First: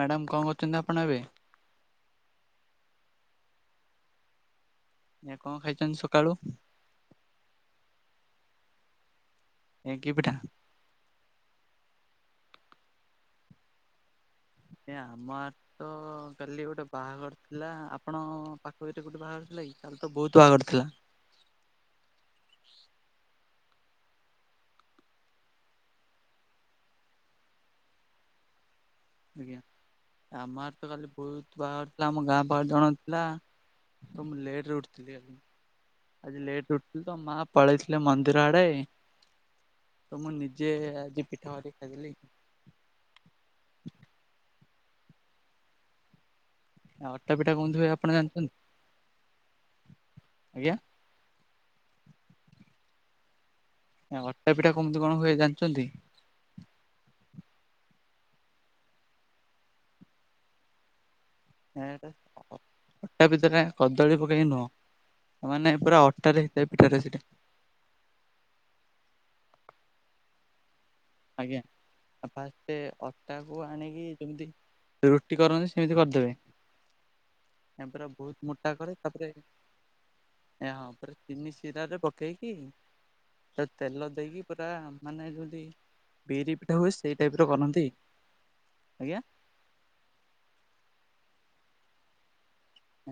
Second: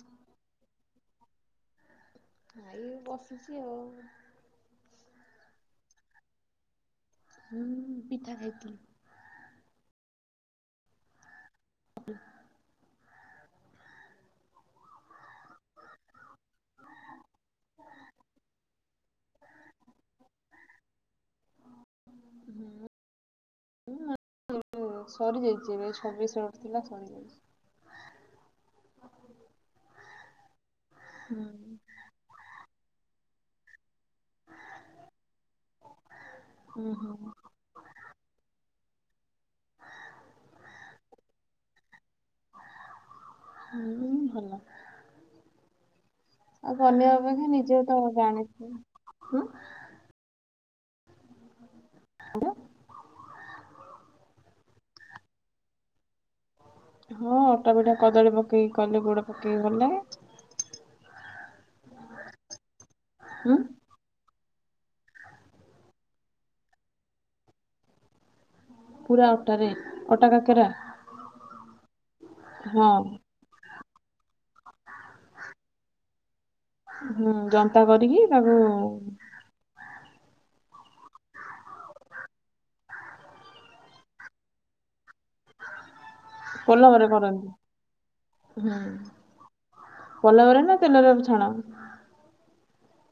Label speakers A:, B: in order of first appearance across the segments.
A: Madam କଣ କରୁଛନ୍ତି ଆପଣ ଏବେ?
B: ଏଇ ବସିଛି ଆଉ।
A: ଏ କଣ ଖାଇଛନ୍ତି ସକାଳୁ?
B: ମୁଁ ପିଠା ଖାଇଥିଲି।
A: ଏ କି ପିଠା?
B: [inaudible]
A: ସେ ଆମାର ତ କାଲି ଗୋଟେ ବାହାଘର ଥିଲା ଆପଣ ପାଖ ଭିତରେ ଗୋଟେ ବାହାଘର ଥିଲା କି? କାଲି ତ ବହୁତ ବାହାଘର ଥିଲା।
B: [inaudible] ସରିଯାଇଚି ଏବେ ଛବିଶ ରେ ର- ଥିଲା ସରିଯାଇଛି।
A: ଆଜ୍ଞା, ଆମା ଆଡେ ତ କାଲି ବହୁତ ବାହାର ଥିଲା ଆମ ଗାଁ ପାଖ ଜଣଙ୍କ ଥିଲା, ତ ମୁଁ ଲେଟ୍ ରେ ଉଠିଥିଲି ଆଉ। ଆଜି ଲେଟ୍ ରେ ଉଠିଥିଲି ତ ମା ପଳେଇଥିଲେ ମନ୍ଦିର ଆଡେ। ତ ମୁଁ ନିଜେ ଆଜି ପିଠା କରିକି ଖାଇଥିଲି।
B: ହୁଁ, ଭଲ। ଆଉ ବନିଆ
A: ଅଟା
B: ଅପେକ୍ଷା
A: ପିଠା କେମିତି
B: ନିଜେ
A: ହୁଏ ଆପଣ
B: ତୋମେ
A: ଜାଣିଛନ୍ତି?
B: ଜାଣିଛ ହୁଁ,
A: ଆଜ୍ଞା।
B: ଆଜ୍ଞା।
A: ଏ ଅଟା ପିଠା କମିତି କଣ ହୁଏ ଜାଣିଛନ୍ତି?
B: ହଁ ଅଟା ପିଠା କଦଳୀ ପକେଇକି କଲେ, ଗୁଡ ପକେଇକି କଲେ
A: [unintelligible]
B: ହୁଁ
A: କଦଳୀ ପକେଇକି ନୁହଁ। ମାନେ ପୁରା ଅଟାରେ ହେଇଥାଏ ପିଠାଟା ସେଇଟା।
B: ପୁରା ଅଟାରେ ଅଟା କାକେରା?
A: ଆଜ୍ଞା। ଆ ଫାଷ୍ଟେ
B: ହଁ
A: ଅ ତାକୁ ଆଣିକି ଯେମିତି ରୁଟି କରନ୍ତି ସେମିତି କରିଦେବେ।
B: ହୁଁ ଜନ୍ତା
A: ଏ ପୁରା
B: କରିକି
A: ବହୁତ
B: ତାକୁ
A: ମୋଟା କରେ ତାପରେ ଏ ହଁ ଫେରେ ଚିନି ଶିରାରେ ପକେଇକି ସେରା ତେଲ ଦେଇକି ପୁରା ମାନେ ଯଦି
B: ପଲମରେ କରନ୍ତି। ହୁଁ।
A: ଆଜ୍ଞା
B: ପଲମରେ ନା ତେଲରେ ଆକୁ ଛାଣ?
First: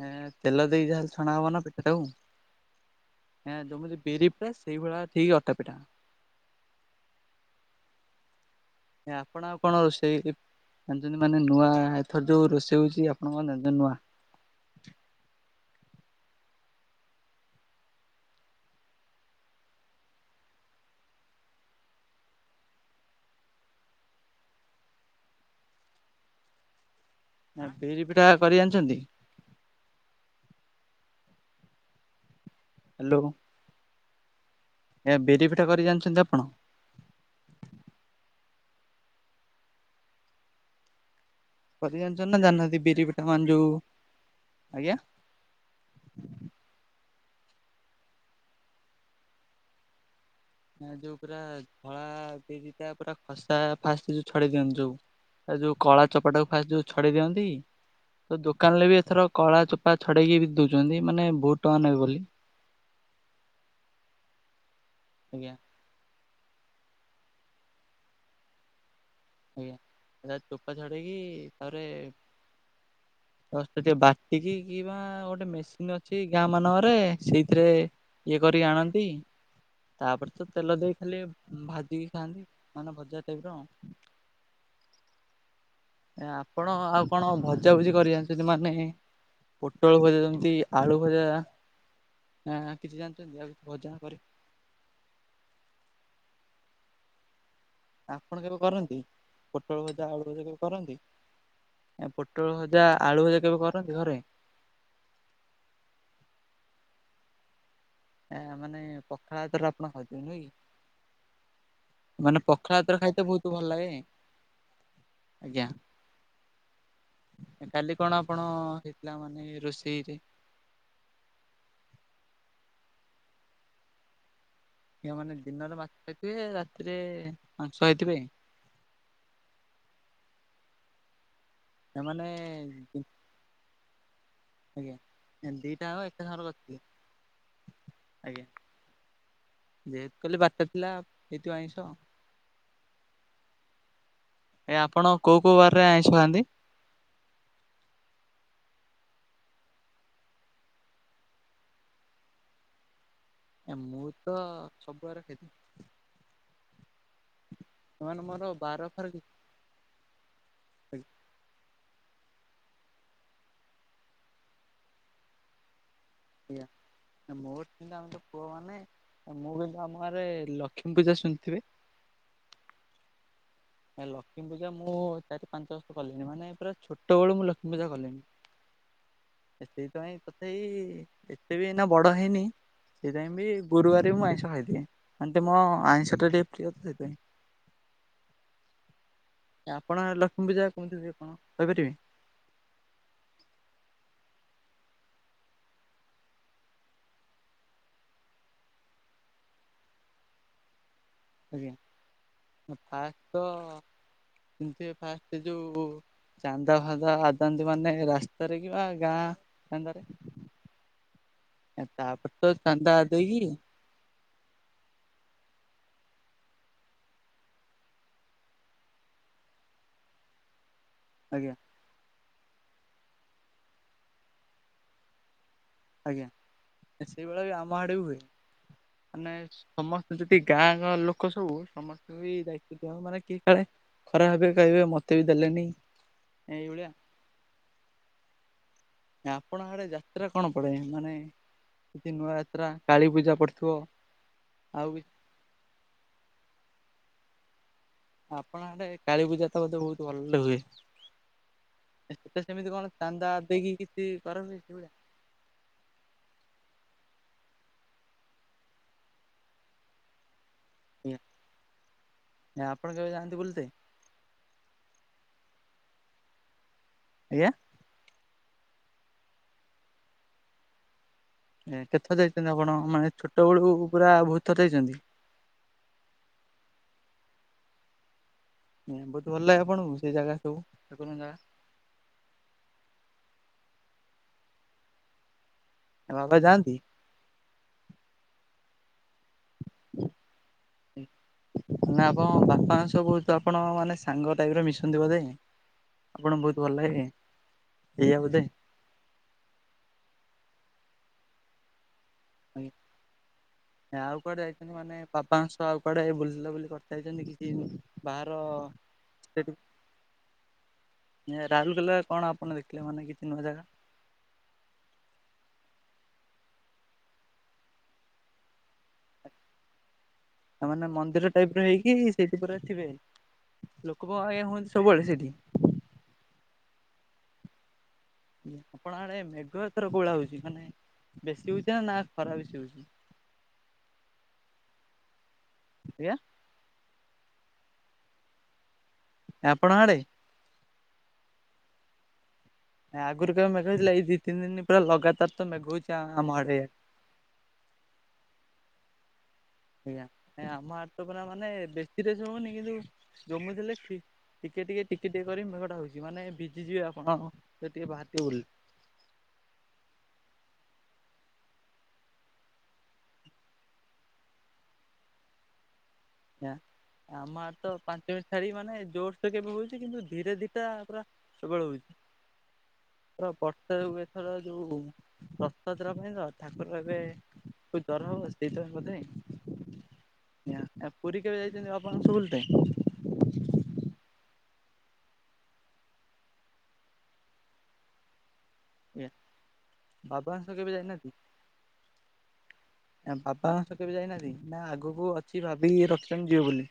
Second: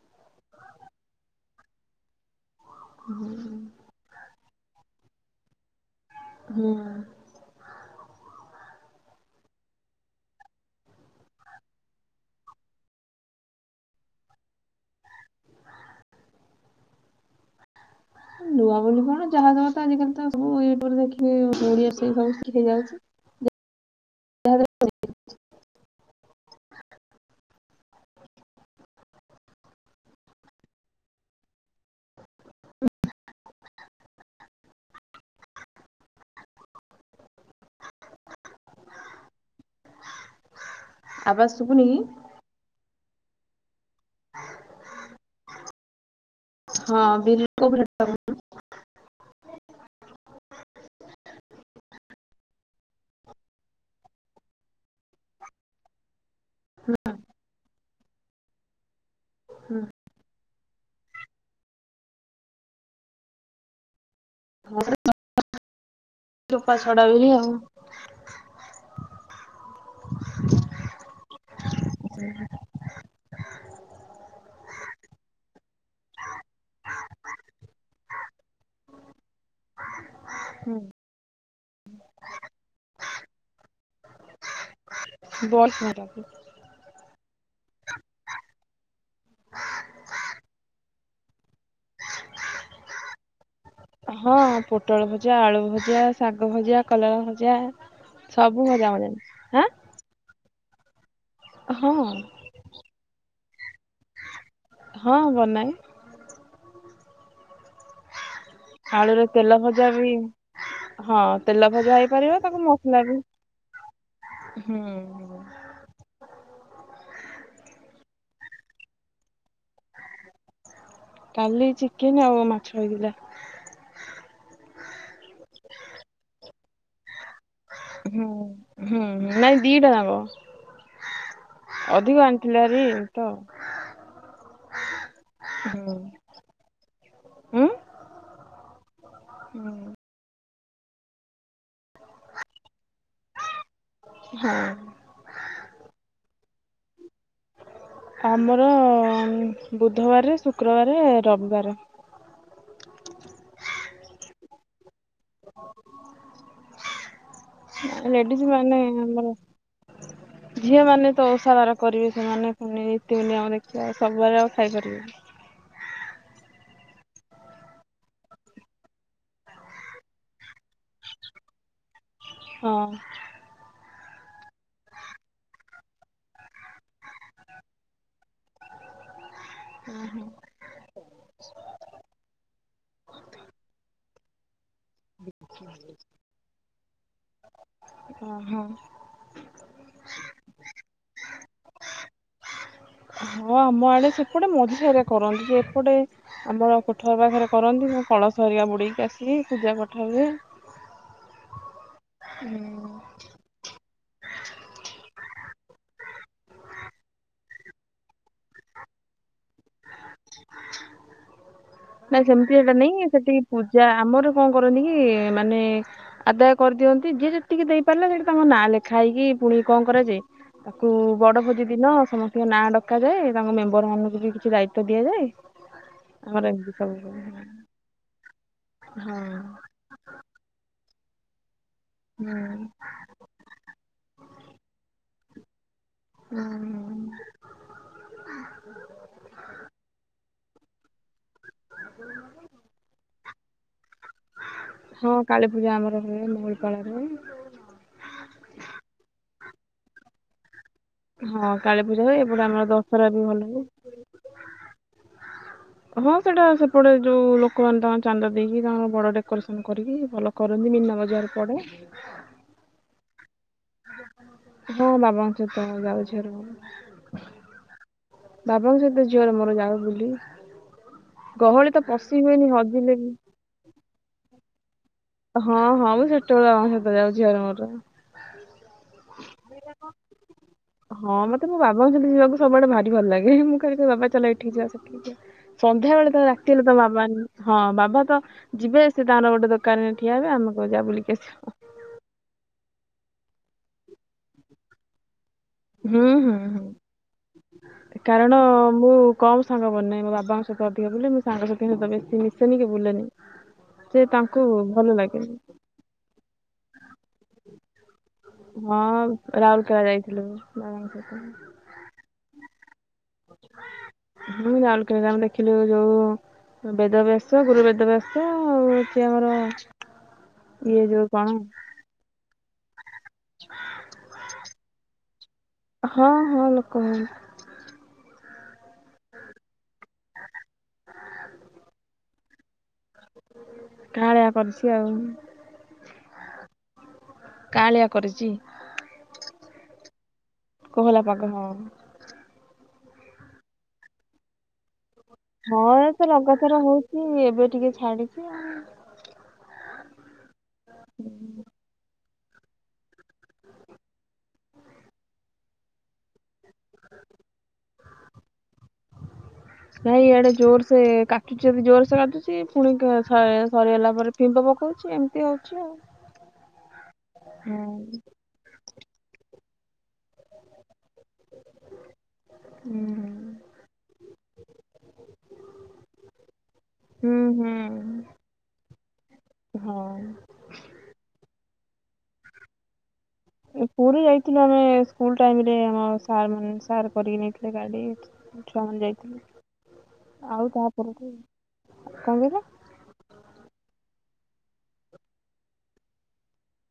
A: ଏ ତେଲ ଦେଇକି ଯାହେଲେ ଛଣା ହବ ନା ପିଠା ଟାକୁ। ହଁ ଯମିତି ବିରି ପିଠା ସେଇଭଳିଆ ସେଇ ଅଟା ପିଠା।
B: [unintelligible]
A: ଆ ଆପଣ ଆଉ କଣ ରୋଷେଇ ଜାଣିଛନ୍ତି ମାନେ ନୂଆ ଏଥର ଯୋଉ ରୋଷେଇ ହଉଚି ଆପଣ କଣ ଜାଣିଛନ୍ତି ନୂଆ?
B: ନୂଆ ବୋଲି କଣ ଯାହା ଦବ ତ ଆଜିକାଲି ତ ସବୁ ୟୁଟୁବ୍ ରେ ଦେଖିକି [unintelligible] ହେଇ ଯାଉଚି।
A: ଆଉ ବିରି ପିଠା କରି ଜାଣିଛନ୍ତି? ହାଲୋ। ଏ ଆ ବିରି ପିଠା କରି ଜାଣିଛନ୍ତି ଆପଣ?
B: [unintelligible]
A: କରି ଜାଣିଚନ୍ତି ନା ଜାଣିନାହାନ୍ତି ବିରି ପିଟା ମାନେ ଯଉ, ଆଜ୍ଞା?
B: ହଁ ବିରି। [unintelligible]
A: ଆ ଯୋଉ ପୁରା ଧଳା ବିରିଟା ଟା ପୁରା ଖସା ଫାଷ୍ଟ ଯୋଉ ଛଡେଇ ଦିଅନ୍ତି ଯୋଉ ତାର ଯୋଉ କଳା ଚୋପାଟାକୁ ଫାଷ୍ଟ୍ ଯୋଉ ଛଡେଇ ଦିଅନ୍ତି ତ ଦୋକାନ ରେ ବି ଏଥର କଳା ଚୋପା ଛଡେଇକି ବିକି ଦଉଛନ୍ତି ମାନେ ବହୁତ ଟଙ୍କା ନେବେ ବୋଲି।
B: [unintelligible]
A: ଆଜ୍ଞା।
B: ଚୋପା ଛଡା ବିିରି ଆଉ।
A: ଆଜ୍ଞା। ତା ଚୋପା ଛଡ଼େଇକି ଥରେ ଜଷ୍ଟ ଟିକେ ବାଟିକି କିବା ଗୋଟେ ମେସିନ୍ ଅଛି ଗାଁ ମାନଙ୍କରେ ସେଇଥିରେ ଇଏ କରିକି ଆଣନ୍ତି ତାପରେ ତ
B: ହୁଁ
A: ତେଲ ଦେଇ ଖାଲି ଭାଜିକି ଖାଆନ୍ତି। ମାନେ ଭଜା ଟାଇପ୍ ର।
B: [unintelligible]
A: ଆ ଆପଣ ଆଉ କଣ ଭଜାଭୁଜି କରି ଜାଣିଛନ୍ତି? ମାନେ ପୋଟଳ ଭଜା ଯେମତି ଆଳୁ ଭଜା। ଆଁ କିଛି ଜାଣିଛନ୍ତି ଆଉ ଭଜା କରି?
B: ହଁ ପୋଟଳ ଭଜା, ଆଳୁ ଭଜା, ଶାଗ ଭଜା, କଲରା ଭଜା।
A: ଆପଣ କେବେ
B: ସବୁ ଭଜା
A: କରନ୍ତି
B: ମୁଁ ଜାଣିଛି ଆଁ
A: ପୋଟଳ ଭଜା, ଆଳୁ ଭଜା କେବେ କରନ୍ତି?
B: ହଁ
A: ଏ ପୋଟଳ ଭ ଯା ଆଳୁ ଭଜା କେବେ କରନ୍ତି ଘରେ?
B: ହଁ ବନାଏ।
A: ଏହା ମାନେ
B: ଆଳୁରେ
A: ପଖାଳ
B: ତେଲ
A: ଭାତରେ
B: ଭଜା
A: ଆପଣ
B: ବି
A: ଖାଉଚନ୍ତି ନୁହଁ କି?
B: ହଁ ତେଲ ଭଜା ହେଇପାରିବ।
A: ମାନେ
B: ତାକୁ
A: ପଖାଳ ଭାତରେ
B: ମସଲା ବି
A: ଖାଇତେ ବହୁତ ଭଲ ଲାଗେ।
B: ହୁଁ।
A: ଆଜ୍ଞା କାଲି କଣ ଆପଣ ହେଇଥିଲା, ମାନେ ରୋଷେଇରେ?
B: କାଲି ଚିକେନ୍ ଆଉ ମାଛ ହେଇଥିଲା।
A: କେଉଁ ମାନେ ଦିନରେ ମାଛ ଖାଇଥିବେ। ରାତିରେ ମାଂସ ଖାଇଥିବେ
B: ହୁଁ, ହୁଁ ନାଇଁ ଦିଟା ଯାକ। ଅଧିକ
A: ସେମାନେ
B: ଆଣିଥିଲେ ଭାରି ତ।
A: ଆଜ୍ଞା। ଦିଇଟା
B: ହୁଁ
A: ଯାଙ୍କ ଏକା ସାଙ୍ଗରେ
B: ଉଁ
A: କରିଥିଲେ। ଆଜ୍ଞା। ଯେହେତୁ କାଲି ବାରି ଟା ଥିଲା ହେଇଥିବ ଆଇଁଷ।
B: ହୁଁ [inaudible]
A: ଏ ଆପଣ କୋଉ କୋଉ ବାରରେ ଆଇଁଷ ଖାଆନ୍ତି?
B: ଆମର ବୁଧବାରେ, ଶୁକ୍ରବାରେ, ରବିବାରେ।
A: ଏ ମୁଁ ତ ସବୁବାରେ ଖାଇ ଦିଏ। ତାମାନେ
B: ଲେଡିଜ
A: ମୋର
B: ମାନେ
A: ବାର ଫାର
B: ଆମର ଝିଅ ମାନେ ତ ଓଷାବାର କରିବେ ସେମାନେ ପୁଣି ରୀତି ନିୟମ ଦେଖିବେ, ସବୁବାରେ ଆଉ ଖାଇପାରିବେନି।
A: ଆଜ୍ଞା, ମୋର ଚିନ୍ତା ଆମେ ତ ପୁଅ ମାନେ। ମୁଁ କହିଲି ଆମ ଗାଁ ରେ ଲକ୍ଷ୍ମୀ ପୂଜା ଶୁଣିଥିବେ?
B: ହଁ।
A: ଲକ୍ଷ୍ମୀ ପୂଜା ମୁଁ ଚାରି ପାଞ୍ଚ ବର୍ଷ କଲିଣି ମାନେ ପୁରା ଛୋଟ ବେଳୁ ମୁଁ ଲକ୍ଷ୍ମୀ ପୂଜା କଲିଣି। ସେଥି ପାଇଁ ତଥାପି ଏତେ ବି ଏ ଲଇନା ବଡ଼ ହେଇନି ସେଥିାଇଁ ବି ଗୁରୁବାରେ ବି ମୁଁ ଆଇଁଷ ଖାଇଦିଏ। ଆଣ୍ଟି ମୋ ଆଇଁଷ ଟା ଟିକେ ପ୍ରିୟ ତ ସେଥିପାଇଁ।
B: ଓ ହୋ।
A: ଆପଣ ଲକ୍ଷ୍ମୀ ପୂଜା କହୁ ଥିଲେ କଣ କହି ପାରିବେ?
B: ହଁ ଆମ ଆଡ଼େ ସେପଟେ ମଝି ସାହିରେ କରନ୍ତି। ଯେ ଏପଟେ ଆମର କୋଠ ଘର ପାଖରେ କରନ୍ତି ମୁଁ କଳସ ଅରିକା ବୁଡ଼େଇକି ଆସିକି ପୂଜା ପାଠ ହୁଏ।
A: ଆଜ୍ଞା ଫାଷ୍ଟ୍ ତ ସେମିତି ଫାଷ୍ଟ। ସେ ଯୋଉ ଚାନ୍ଦା ଫାନ୍ଦା ଆଦାନ୍ତି ମାନେ ରାସ୍ତାର କି ବା ଗାଁ। ଚାନ୍ଦାରେ ତା ପରେ ତ ଚାନ୍ଦା ଦେଇକି
B: ଯା ଆମର କଣ କରନ୍ତି କି ମାନେ? ଆଦାୟ କରି ଦିଅନ୍ତି। ଯିଏ ଯେତିକି ଦେଇ ପାରିଲା, ସେଠି ତାଙ୍କ ନାଁ ଲେଖା ହେଇକି, ପୁଣି କଣ କରାଯାଏ। ତାକୁ ବଡ଼
A: ଆଜ୍ଞା
B: ଭୋଜି ଦିନ ସମସ୍ତଙ୍କ ନାଁ ଡକାଯାଏ। ତାଙ୍କ ମେମ୍ବର ମାନଙ୍କୁ ବି। କିଛି ଦାୟିତ୍ୱ ଦିଆ ଯାଏ।
A: ଆଜ୍ଞା, ସେଇ ଭଳିଆ ବି ଆମ ଆଡ଼େ ବି ହୁଏ। ମାନେ
B: ହଁ।
A: ସମସ୍ତେ ଜେତିକ୍ ଗାଁ ଗାଁ ଲୋକ ସବୁ, ସମସ୍ତଙ୍କୁ ବି
B: ହୁଁ
A: ଦାୟିତ୍ୱ ଦିଆ ହବ। ମାନେ କିଏ କାଳେ ଖରାପ୍ ଭାବିବେ କହିବେ ମୋତେ ବି ଦେଲେନି ଏଇ ଭଳିଆ। ଆପଣ ଆଡ଼େ ଯାତ୍ରା କଣ ପଡ଼େ? ମାନେ କିଛି ନୂଆ ଯାତ୍ରା କାଳୀ ପୂଜା ପଡ଼ିଥିବ। ଆଉ କିଛି
B: ହଁ କାଳୀ ପୂଜା ଆମର ହୁଏ। ମଙ୍ଗଳ ପାଳରେ।
A: ଆପଣଙ୍କ ଆଡ଼େ କାଳୀ ପୂଜା ତ ବୋଧେ ବହୁତ ଭଲରେ ହୁଏ।
B: ହଁ କାଳୀ ପୂଜା ହୁଏ ଏପଟେ
A: ତ
B: ଆମର
A: ସେମିତି କଣ
B: ଦଶହରା ବି
A: ଚନ୍ଦା
B: ଭଲ ହୁଏ।
A: ଦେଇକି କିଛି କରନ୍ତି କେବେ
B: ହଁ ସେଟା ସେପଟେ ଯୋଉ ଲୋକମାନେ ତାଙ୍କର ଚାନ୍ଦା ଦେଇକି ତାଙ୍କର ବଡ଼ ଡେକୋରେସନ କରିକି ଭଲ କରନ୍ତି। ମିନା ବଜାର ପଡ଼େ।
A: ନାଇଁ ଆପଣ କେବେ ଯାଆନ୍ତି ବୁଲି
B: ହଁ, ବାବା ଙ୍କ ସହିତ ଯାଉ ଝିଅର ମୋର।
A: ଆଜ୍ଞା।
B: ବାବାଙ୍କ ସହିତ ଝିଅର ମୋର ଯାଉ ବୁଲି। ଗହଳି ତ
A: କେତେଥର
B: ପଶି
A: ଯାଇଛନ୍ତି
B: ହୁଏନି
A: ଆପଣ
B: ହଜିଲେ
A: ମାନେ
B: ବି
A: ଛୋଟ ବେଳୁ ପୁରା ଭୂତ ଦେଖୀଛନ୍ତି।
B: ହଁ ହଁ ମୁଁ ଛୋଟବେଳୁ ଆମେ ସହିତ ଯାଉ ଝିଅ ର ମୋର।
A: ବହୁତ ଭଲ ଲାଗେ ଆପଣଙ୍କୁ ସେଇ ଜାଗା ସବୁ
B: ହଁ
A: ଠାକୁର ଙ୍କ ଜାଗା।
B: ମତେ ମୋ ବାବାଙ୍କ ସହିତ ଯିବାକୁ ସବୁ ଆଡ଼େ ଭାରି ଭଲ ଲାଗେ। ମୁଁ କହିବି ବାବା ଚାଲ ଏଠିକି ଯିବା ସେଠିକି ଯିବା। ସନ୍ଧ୍ୟା ବେଳେ ତ
A: ବାବା
B: ରାତି ହେଲେ ତ
A: ଯାଆନ୍ତି?
B: ବାବା ହଁ ବାବା ତ ଯିବେ ସେ ତାର ଗୋଟେ ଦୋକାନ ରେ ଠିଆ ହେବେ ଆମକୁ କହିବେ ଯା ବୁଲିକି ଆସ।
A: ନା ଆପଣ ବାପା ଙ୍କ ସହ ବହୁତ ଆପଣ ମାନେ ସାଙ୍ଗ ଟାଇପରେ ମିଶନ୍ତି ବୋଧେ।
B: ହୁଁ
A: ଆପଣଙ୍କୁ ବହୁତ
B: ହୁଁ
A: ଭଲ ଲାଗେ ଏଇଆ
B: କାରଣ।
A: ବୋଧେ?
B: ମୁଁ କମ ସାଙ୍ଗ ବନାଏ ମୋ ବାବାଙ୍କ ସହିତ ଅଧିକ ବୁଲେ ମୋ ସାଙ୍ଗ ସହିତ ବେଶୀ ମିଶ। ସେମିତି
A: ଆଜ୍ଞା।
B: ବୁଲେନି ସେ ତାଙ୍କୁ ଭଲ ଲାଗେନି।
A: ତ ଆଉ କୁଆଡେ ବୁଲିଲ ବୋଲି କଥା ହେଇଛନ୍ତି କି ବାହାର
B: ହଁ
A: ସେଠି
B: ରାଉରକେଲା ଯାଇଥିଲୁ ବାବାଙ୍କ ସହିତ।
A: ରାହୁଲ କହିଲେ କଣ ଆପଣ ଦେଖ। ପିଲା ମାନେ କିତିନି ହଜାର।
B: ହୁଁ ରାଉଲୁ କେଲାରେ ଆମେ ଦେଖିଲୁ ଯୋଉ ବେଦବ୍ୟାସ ଗୁରୁ ବେଦବ୍ୟାସ ଆଉ ଅଛି ଆମର ଇଏ
A: ତାମାନେେ
B: ଯୋଉ
A: ମନ୍ଦିର
B: କଣ
A: ଟାଇପି ର ହେଇକି ସେଇଟି ପୁରା ଥିବେ ଲୋକ ବଅହେ ସବୁବେଳେ ହୁଅନ୍ତି ସେଇଠି।
B: ହଁ ହଁ ଲୋକ ମାନେ
A: ଆପଣ ଆଡେ ମେଘ ଏଥର କୋଭଳା ହଉଛି ମାନେ ବେଶୀ ହଉଛି ନା ନା ଖରା ବେଶୀ ହଉଛି।
B: କାଁଳିଆ କରୁଛି ଆଉ।
A: ଆଜ୍ଞା।
B: କାଁଳିଆ କରିଛି।
A: ଏ ଆପଣଙ୍କ ଆଡ଼େ।
B: କୁହଲା ପାଗ ହଁ।
A: ଆଗରୁ କେବେ ମେଘ ହେଇଥିଲା ଦି ତିନି ଦିନ ପୁରା ଲଗାତାର ତ
B: ହଁ
A: ମେଘ
B: ଏ
A: ହଉଛି
B: ତ
A: ଆମ ଆଡେ
B: ଲଗାତର ହଉଛି ଏବେ ଟିକେ ଛାଡିଛି ଆଉ।
A: ଆଜ୍ଞା ନାଇ ଆମ ଆଡେ ତ ପୁରା ମାନେ ବେଶୀ ରେସ୍ ରେ ହଉନି କିନ୍ତୁ ଜମୁଥିଲେ ଖି ଟିକେ ଟିକେ ଟିକେ ଟିକେ କରି ମେଘଟା ହଉଛି ମାନେ ଭିଜିଯିବେ ଆପଣ ଟିକେ ବାହାରି ଥିବ ବୋଲି।
B: ନାଇଁ ଇଆଡେ ଜୋର ସେ କାଟୁଛି ଯଦି ଜୋର ସେ କାଟୁଛି ପୁଣି କ ସ ସରିଗଲା ପରେ ଫିମ୍ବ ପକଉଛି ଏମିତି ହଉଛି। ଆଉ।
A: ଆଜ୍ଞା ଆମ
B: ହଁ
A: ଆଡ଼େ ତ ପାଞ୍ଚ ମି ରି ମାନେ ଜୋରସ କେବେ ହଉଛି କିନ୍ତୁ ଧୀରେ ଧିଟା ପୁରା ସବଳେ ହଉଛି।
B: ହୁଁ।
A: ପୁରା ପର୍ତେ ହୁଏଥର ଯୋଉ ରଥଯାତ୍ରା ପାଇଁ ତ ତାକୁର ଏବେ
B: ହୁଁ ହୁଁ
A: କୋ ଜର ହବ ସେଇଥି ପାଇଁ ବୋଧେ।
B: ହଁ।
A: ୟା ପୁରୀ କେବେ ଯାଇଛନ୍ତି ଆପଣ ରଥ ବୁଲିତେ।
B: ପୁରୀ ଯାଇଥିଲୁ ଆମେ ସ୍କୁଲ ଟାଇମ ରେ ଆମ ସାର୍ ମାନେ ସାର୍ କରିକି ନେଇଥିଲେ ଗାଡି।
A: [inaudible]
B: ଛୁଆମାନେ ଯାଇଥିଲି
A: ବାବାଂଶ
B: ଆଉ
A: କେବେ
B: ତାପଠୁ
A: ଯାଇନାହାନ୍ତି?
B: କଣ କହିଲ।
A: ନା ବାବା ସହ କେବେ ଯାଇନାହାନ୍ତି ନା ଆଗକୁ ଅଛି ଭାବିକି ରଖିଛନ୍ତି ଯିବେ ବୋଲି।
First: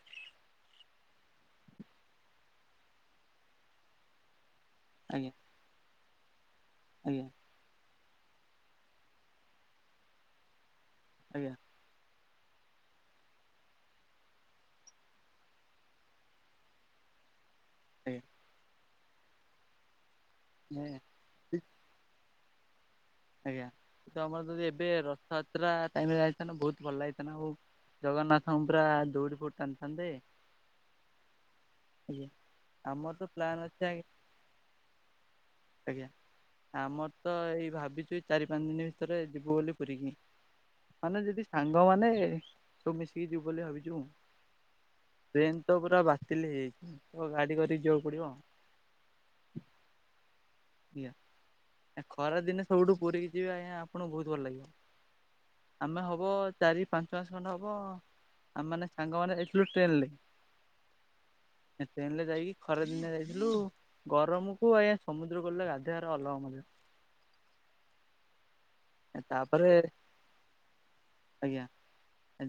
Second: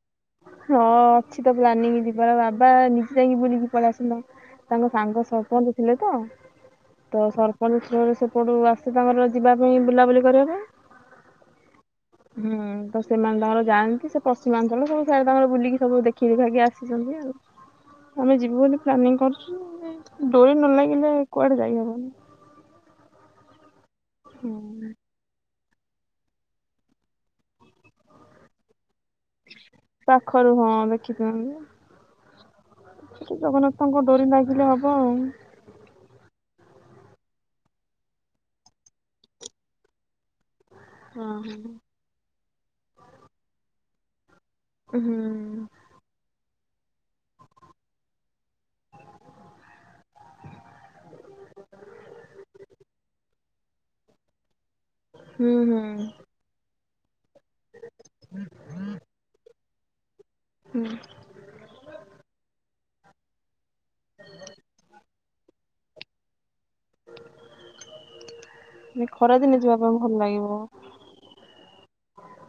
B: ହଁ ଅଛି ତ ପ୍ଲାନିଂ ଯିବାର ବାବା ନିଜେ ଯାଇକି ବୁଲିକି ପଳେଇସୁନ। ତାଙ୍କ ସାଙ୍ଗ
A: ଆଜ୍ଞା
B: ସରପଞ୍ଚ ଥିଲେ ତ
A: ଆଜ୍ଞା
B: ତ ସର ପଞ୍ଚ ରୁ ସେପଟ ରୁ ଆସେ ତାଙ୍କର ଯିବା ପାଇଁ ବୁଲାବୁଲି କରିବା ପାଇଁ।
A: ଆଜ୍ଞା।
B: ହୁଁ ତ ସେମାନେ ତାଙ୍କର ଯାଆନ୍ତି ସେ ପଶ୍ଚିମାଞ୍ଚଳ ସବୁ ସେଆଡେ ତାଙ୍କର ବୁଲିକି ସବୁ ଦେଖି ଦେଖାକି ଆସିଛନ୍ତି ଆଉ। ଆମେ ଯିବୁ ବୋଲି ପ୍ଲାନିଂ କରୁଛୁ ଡୋରି ନ
A: ଆଜ୍ଞା
B: ଲାଗିଲେ କୁଆଡେ ଯାଇହବନି।
A: ଆଜ୍ଞା ତ ଆମର ଯଦି ଏବେ ର ଥ ଯାତ୍ରା ଟାଇମ ରେ ଯାଉଥାନ୍ତ ବହୁତ ଭଲ ଲାଗିଥାନ୍ତା ଆଉ ଜଗନ୍ନାଥଙ୍କୁ ପୁରା ଦୌଡି ଡି ଟାଣୁଥାନ୍ତେ
B: ପାଖରୁ ହଁ
A: ଆଜ୍ଞା। ଆମର
B: ସେ
A: ତ
B: ଟିକେ
A: ପ୍ଲାନ୍ ଅଛି ଆଜ୍ଞା
B: ଜଗନ୍ନାଥଙ୍କ ଡୋରି ନାଗିଲେ ହବ ଆଉ।
A: ଆଜ୍ଞା। ଆମର ତ ଏଇ ଭାବିଛୁ ଚାରି ପାଞ୍ଚ ଦିନ ଭିତରେ ଯିବୁ ବୋଲି ପୁରୀକି। ମାନେ
B: ହଁ
A: ଯଦି
B: ହଁ।
A: ସାଙ୍ଗମାନେ ସବୁ ମିଶିକି ଯିବୁ ବୋଲି ଭାବିଛୁ
B: ହୁଁ
A: ଟ୍ରେନ ତ
B: ହୁଁ
A: ପୁରା ବାତିଲ ହେଇଯାଇଛି ତ ଗାଡି କରିକି ଯିବାକୁ ପଡିବ ଆଉ। ଆଜ୍ଞା। ଖରା ଦିନେ ସବଠୁ ପୁରୀ ଯିବ ଆଜ୍ଞା ଆପଣଙ୍କୁ ବହୁତ ଭଲ ଲାଗିବ।
B: ହୁଁ ହୁଁ।
A: ଆମେ ହବ ଚାରି ପାଞ୍ଚ ମାସ ଖଣ୍ଡେ ହବ ଆମ ମାନେ ସାଙ୍ଗମାନେ ଯାଇଥିଲୁ ଟ୍ରେନ ରେ।
B: ହୁଁ।
A: ଟ୍ରେନ ରେ ଯାଇକି ଖରା ଦିନେ ଯାଇଥିଲୁ ଗରମକୁୁ ଆଇ ଆ ସମୁଦ୍ର କୁଳରେ ଗାଧେଇ ବାରେ ଅଲଗା ମଜା।
B: ଏ ଖରାଦିନେ
A: ତାପରେ
B: ଯିବା ପାଇଁ ଭଲ ଲାଗିବ।
A: ଆଜ୍ଞା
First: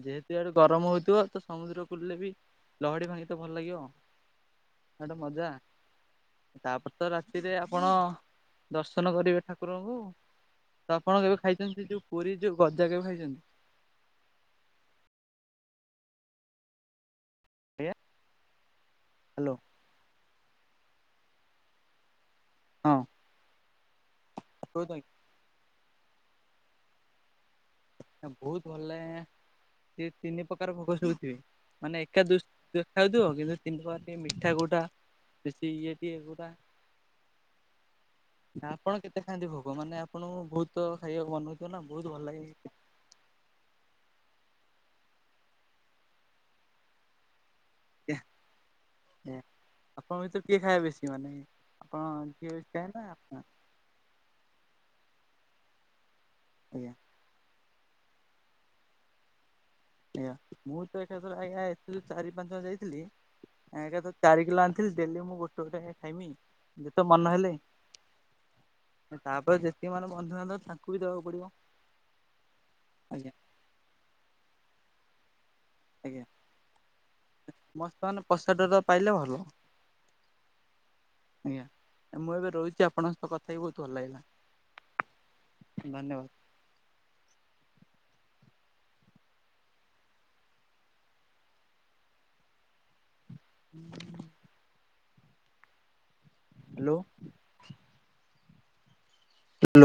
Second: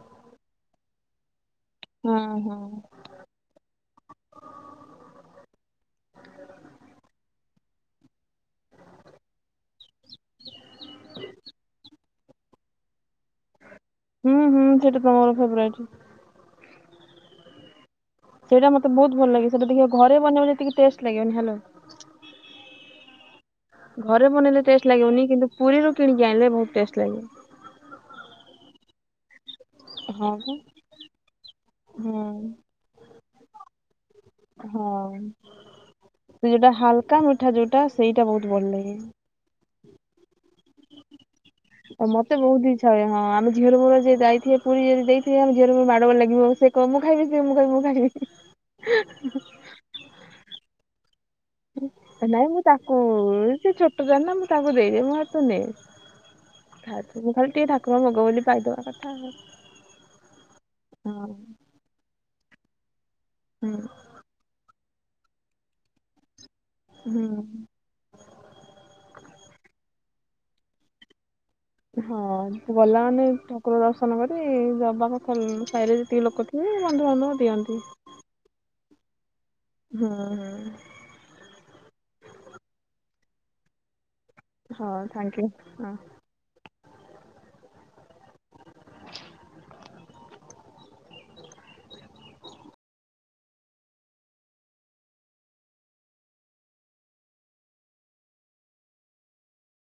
A: ଯେହେତୁ ଇଆଡେ ଗରମ୍ ହେଥିବ ତ ସମୁଦ୍ର
B: ହୁଁ
A: କୂଳରେ ବି
B: ହୁଁ।
A: ଲହଡ଼ି ଭାଙ୍ଗିି ତ ଭଲ୍ ଲାଗିବ ଏଟା ମଜା। ତାପରେ ତ ରାତିରେ ଆପଣ ଦର୍ଶନ କରିବେ ଠାକୁରଙ୍କୁ। ତ ଆପଣ କେବେ ଖାଇଚନ୍ତି ଯୋଉ ପୁରୀ ଯୋଉ ଗଜା କେବେ ଖାଇଚନ୍ତି?
B: ହୁଁ-ହୁଁ ସେଇଟା ତ ମୋର ଫେବରାଇଟ୍।
A: [unintelligible]
B: ସେଇଟା ମତେ ବହୁତ୍ ଭଲ୍ ଲାଗେ,
A: ହ୍ୟାଲୋ।
B: ସେଟା ଟିକେ ଘରେ ବନେଇବ ଯେତିକି ଟେଷ୍ଟ ଲାଗିବନି ହାଲୋ।
A: ହଁ।
B: ଘରେ ବନେଇଲେ ଟେଷ୍ଟ ଲାଗିବନି କିନ୍ତୁ ପୁରୀରୁ କିଣିକି ଆଣିଲେ ବହୁତ୍ ଟେଷ୍ଟ ଲାଗେ।
A: ବହୁତ୍ ଭଲ୍ ଲାଗେ ସେ
B: ହଁ
A: ତିନି
B: ପା।
A: ପ୍ରକାର ଭୋଗ [unintelligible] ମାନେ ଏକା ଦୁ
B: ହଁ
A: ଦେଖାଉଥିବ କିନ୍ତୁ ତିନି [unintelligible] ମିଠା କୋଉଟା।
B: ହଁ
A: ବେଶି ଇଏ
B: ସେ
A: [unintelligible]
B: [unintelligible] ମିଠା ଯୋଉଟା ସେଇଟା ବହୁତ୍ ଭଲ୍ ଲାଗେ।
A: ଆପଣ କେତେ ଖାଆନ୍ତି ଭୋଗ ମାନେ ଆପଣଙ୍କୁ ବହୁତ ଖାଇବାକୁ [unintelligible]
B: ଆଉ
A: ଭଲ
B: ମତେ
A: ଲାଗେ।
B: ବହୁତ୍ [unintelligible] ହଁ ଆମ ଝିଅର ମୋର ଯିଏ ଯାଇଥିବେ ପୁରୀ ଯଦି ଦେଇଥିବେ ଆମ ଝିଅର ମୋର ମାଡ଼ ବଳ ଲାଗିବ ସେ କହିବ ମୁଁ ଖାଇବି [unintelligible]
A: ଆପଣଙ୍କ ଭତୁରୁ କିଏ ଖାଇ ବେଶି ମାନେ ଆପଣ
B: ନାଇଁ
A: ଝିଅ
B: ମୁଁ
A: ବେଶୀ ଖାଏ
B: ତାକୁ
A: ନା ଆପଣ?
B: ସେ ଛୋଟ ଛୁଆ ନା ମୁଁ ତାକୁ ଦେଇଦିଏ, ମୁଁ [unintelligible] ତୁ ନେ। [unintelligible]
A: ଆଜ୍ଞା
B: ଖାଲି ଟିକେ ଠାକୁର ଭୋଗ ବୋଲି ପାଇଦବା କଥା ଆଉ।
A: ଆଜ୍ଞା ମୁଁ ତ
B: ହଁ
A: ଏକାଥରେ ଆଜ୍ଞା ଏଥିରୁ ଚାରି ପାଞ୍ଚ ଜଣ ଯାଇଥିଲି
B: ହୁଁ
A: ଏକାଥ ଚାରି କିଲୋ ଆଣିଥିଲି, ଡେଲି ମୁଁ ଗୋଟ-ଗୋଟେ ଖାଇମି ଯେତେ ମନ
B: ହୁଁ।
A: ହେଲେ। ତାପରେ ଯେତିକି ମାନେ ବନ୍ଧୁବାନ୍ଧବ ତାଙ୍କୁ ବି ଦବାକୁ ପଡିବ।
B: ହଁ ଗଲା ମାନେ
A: ଆଜ୍ଞା
B: ଠାକୁର ଦର୍ଶନ କରି ଦବାକ କ ସାହିରେ ଯେତିକି ଲୋକ ଥିବେ ବନ୍ଧୁବାନ୍ଧବ ଦିଅନ୍ତି।
A: ସେମାନେ ପସାଦ ଟା ପାଇଲେ ଭଲ।
B: ହୁଁ।
A: ଆଜ୍ଞା ମୁଁ ଏବେ ରହୁଚି, ଆପଣଙ୍କ ସହ କଥା ହେଇକି ବହୁତୁ ଭଲ୍ ଲାଗିଲା।
B: ହଁ ଥ୍ୟାଙ୍କୟୁ ହଁ।
A: ଧନ୍ୟବାଦ। ହାଲୋ। ହଲୋ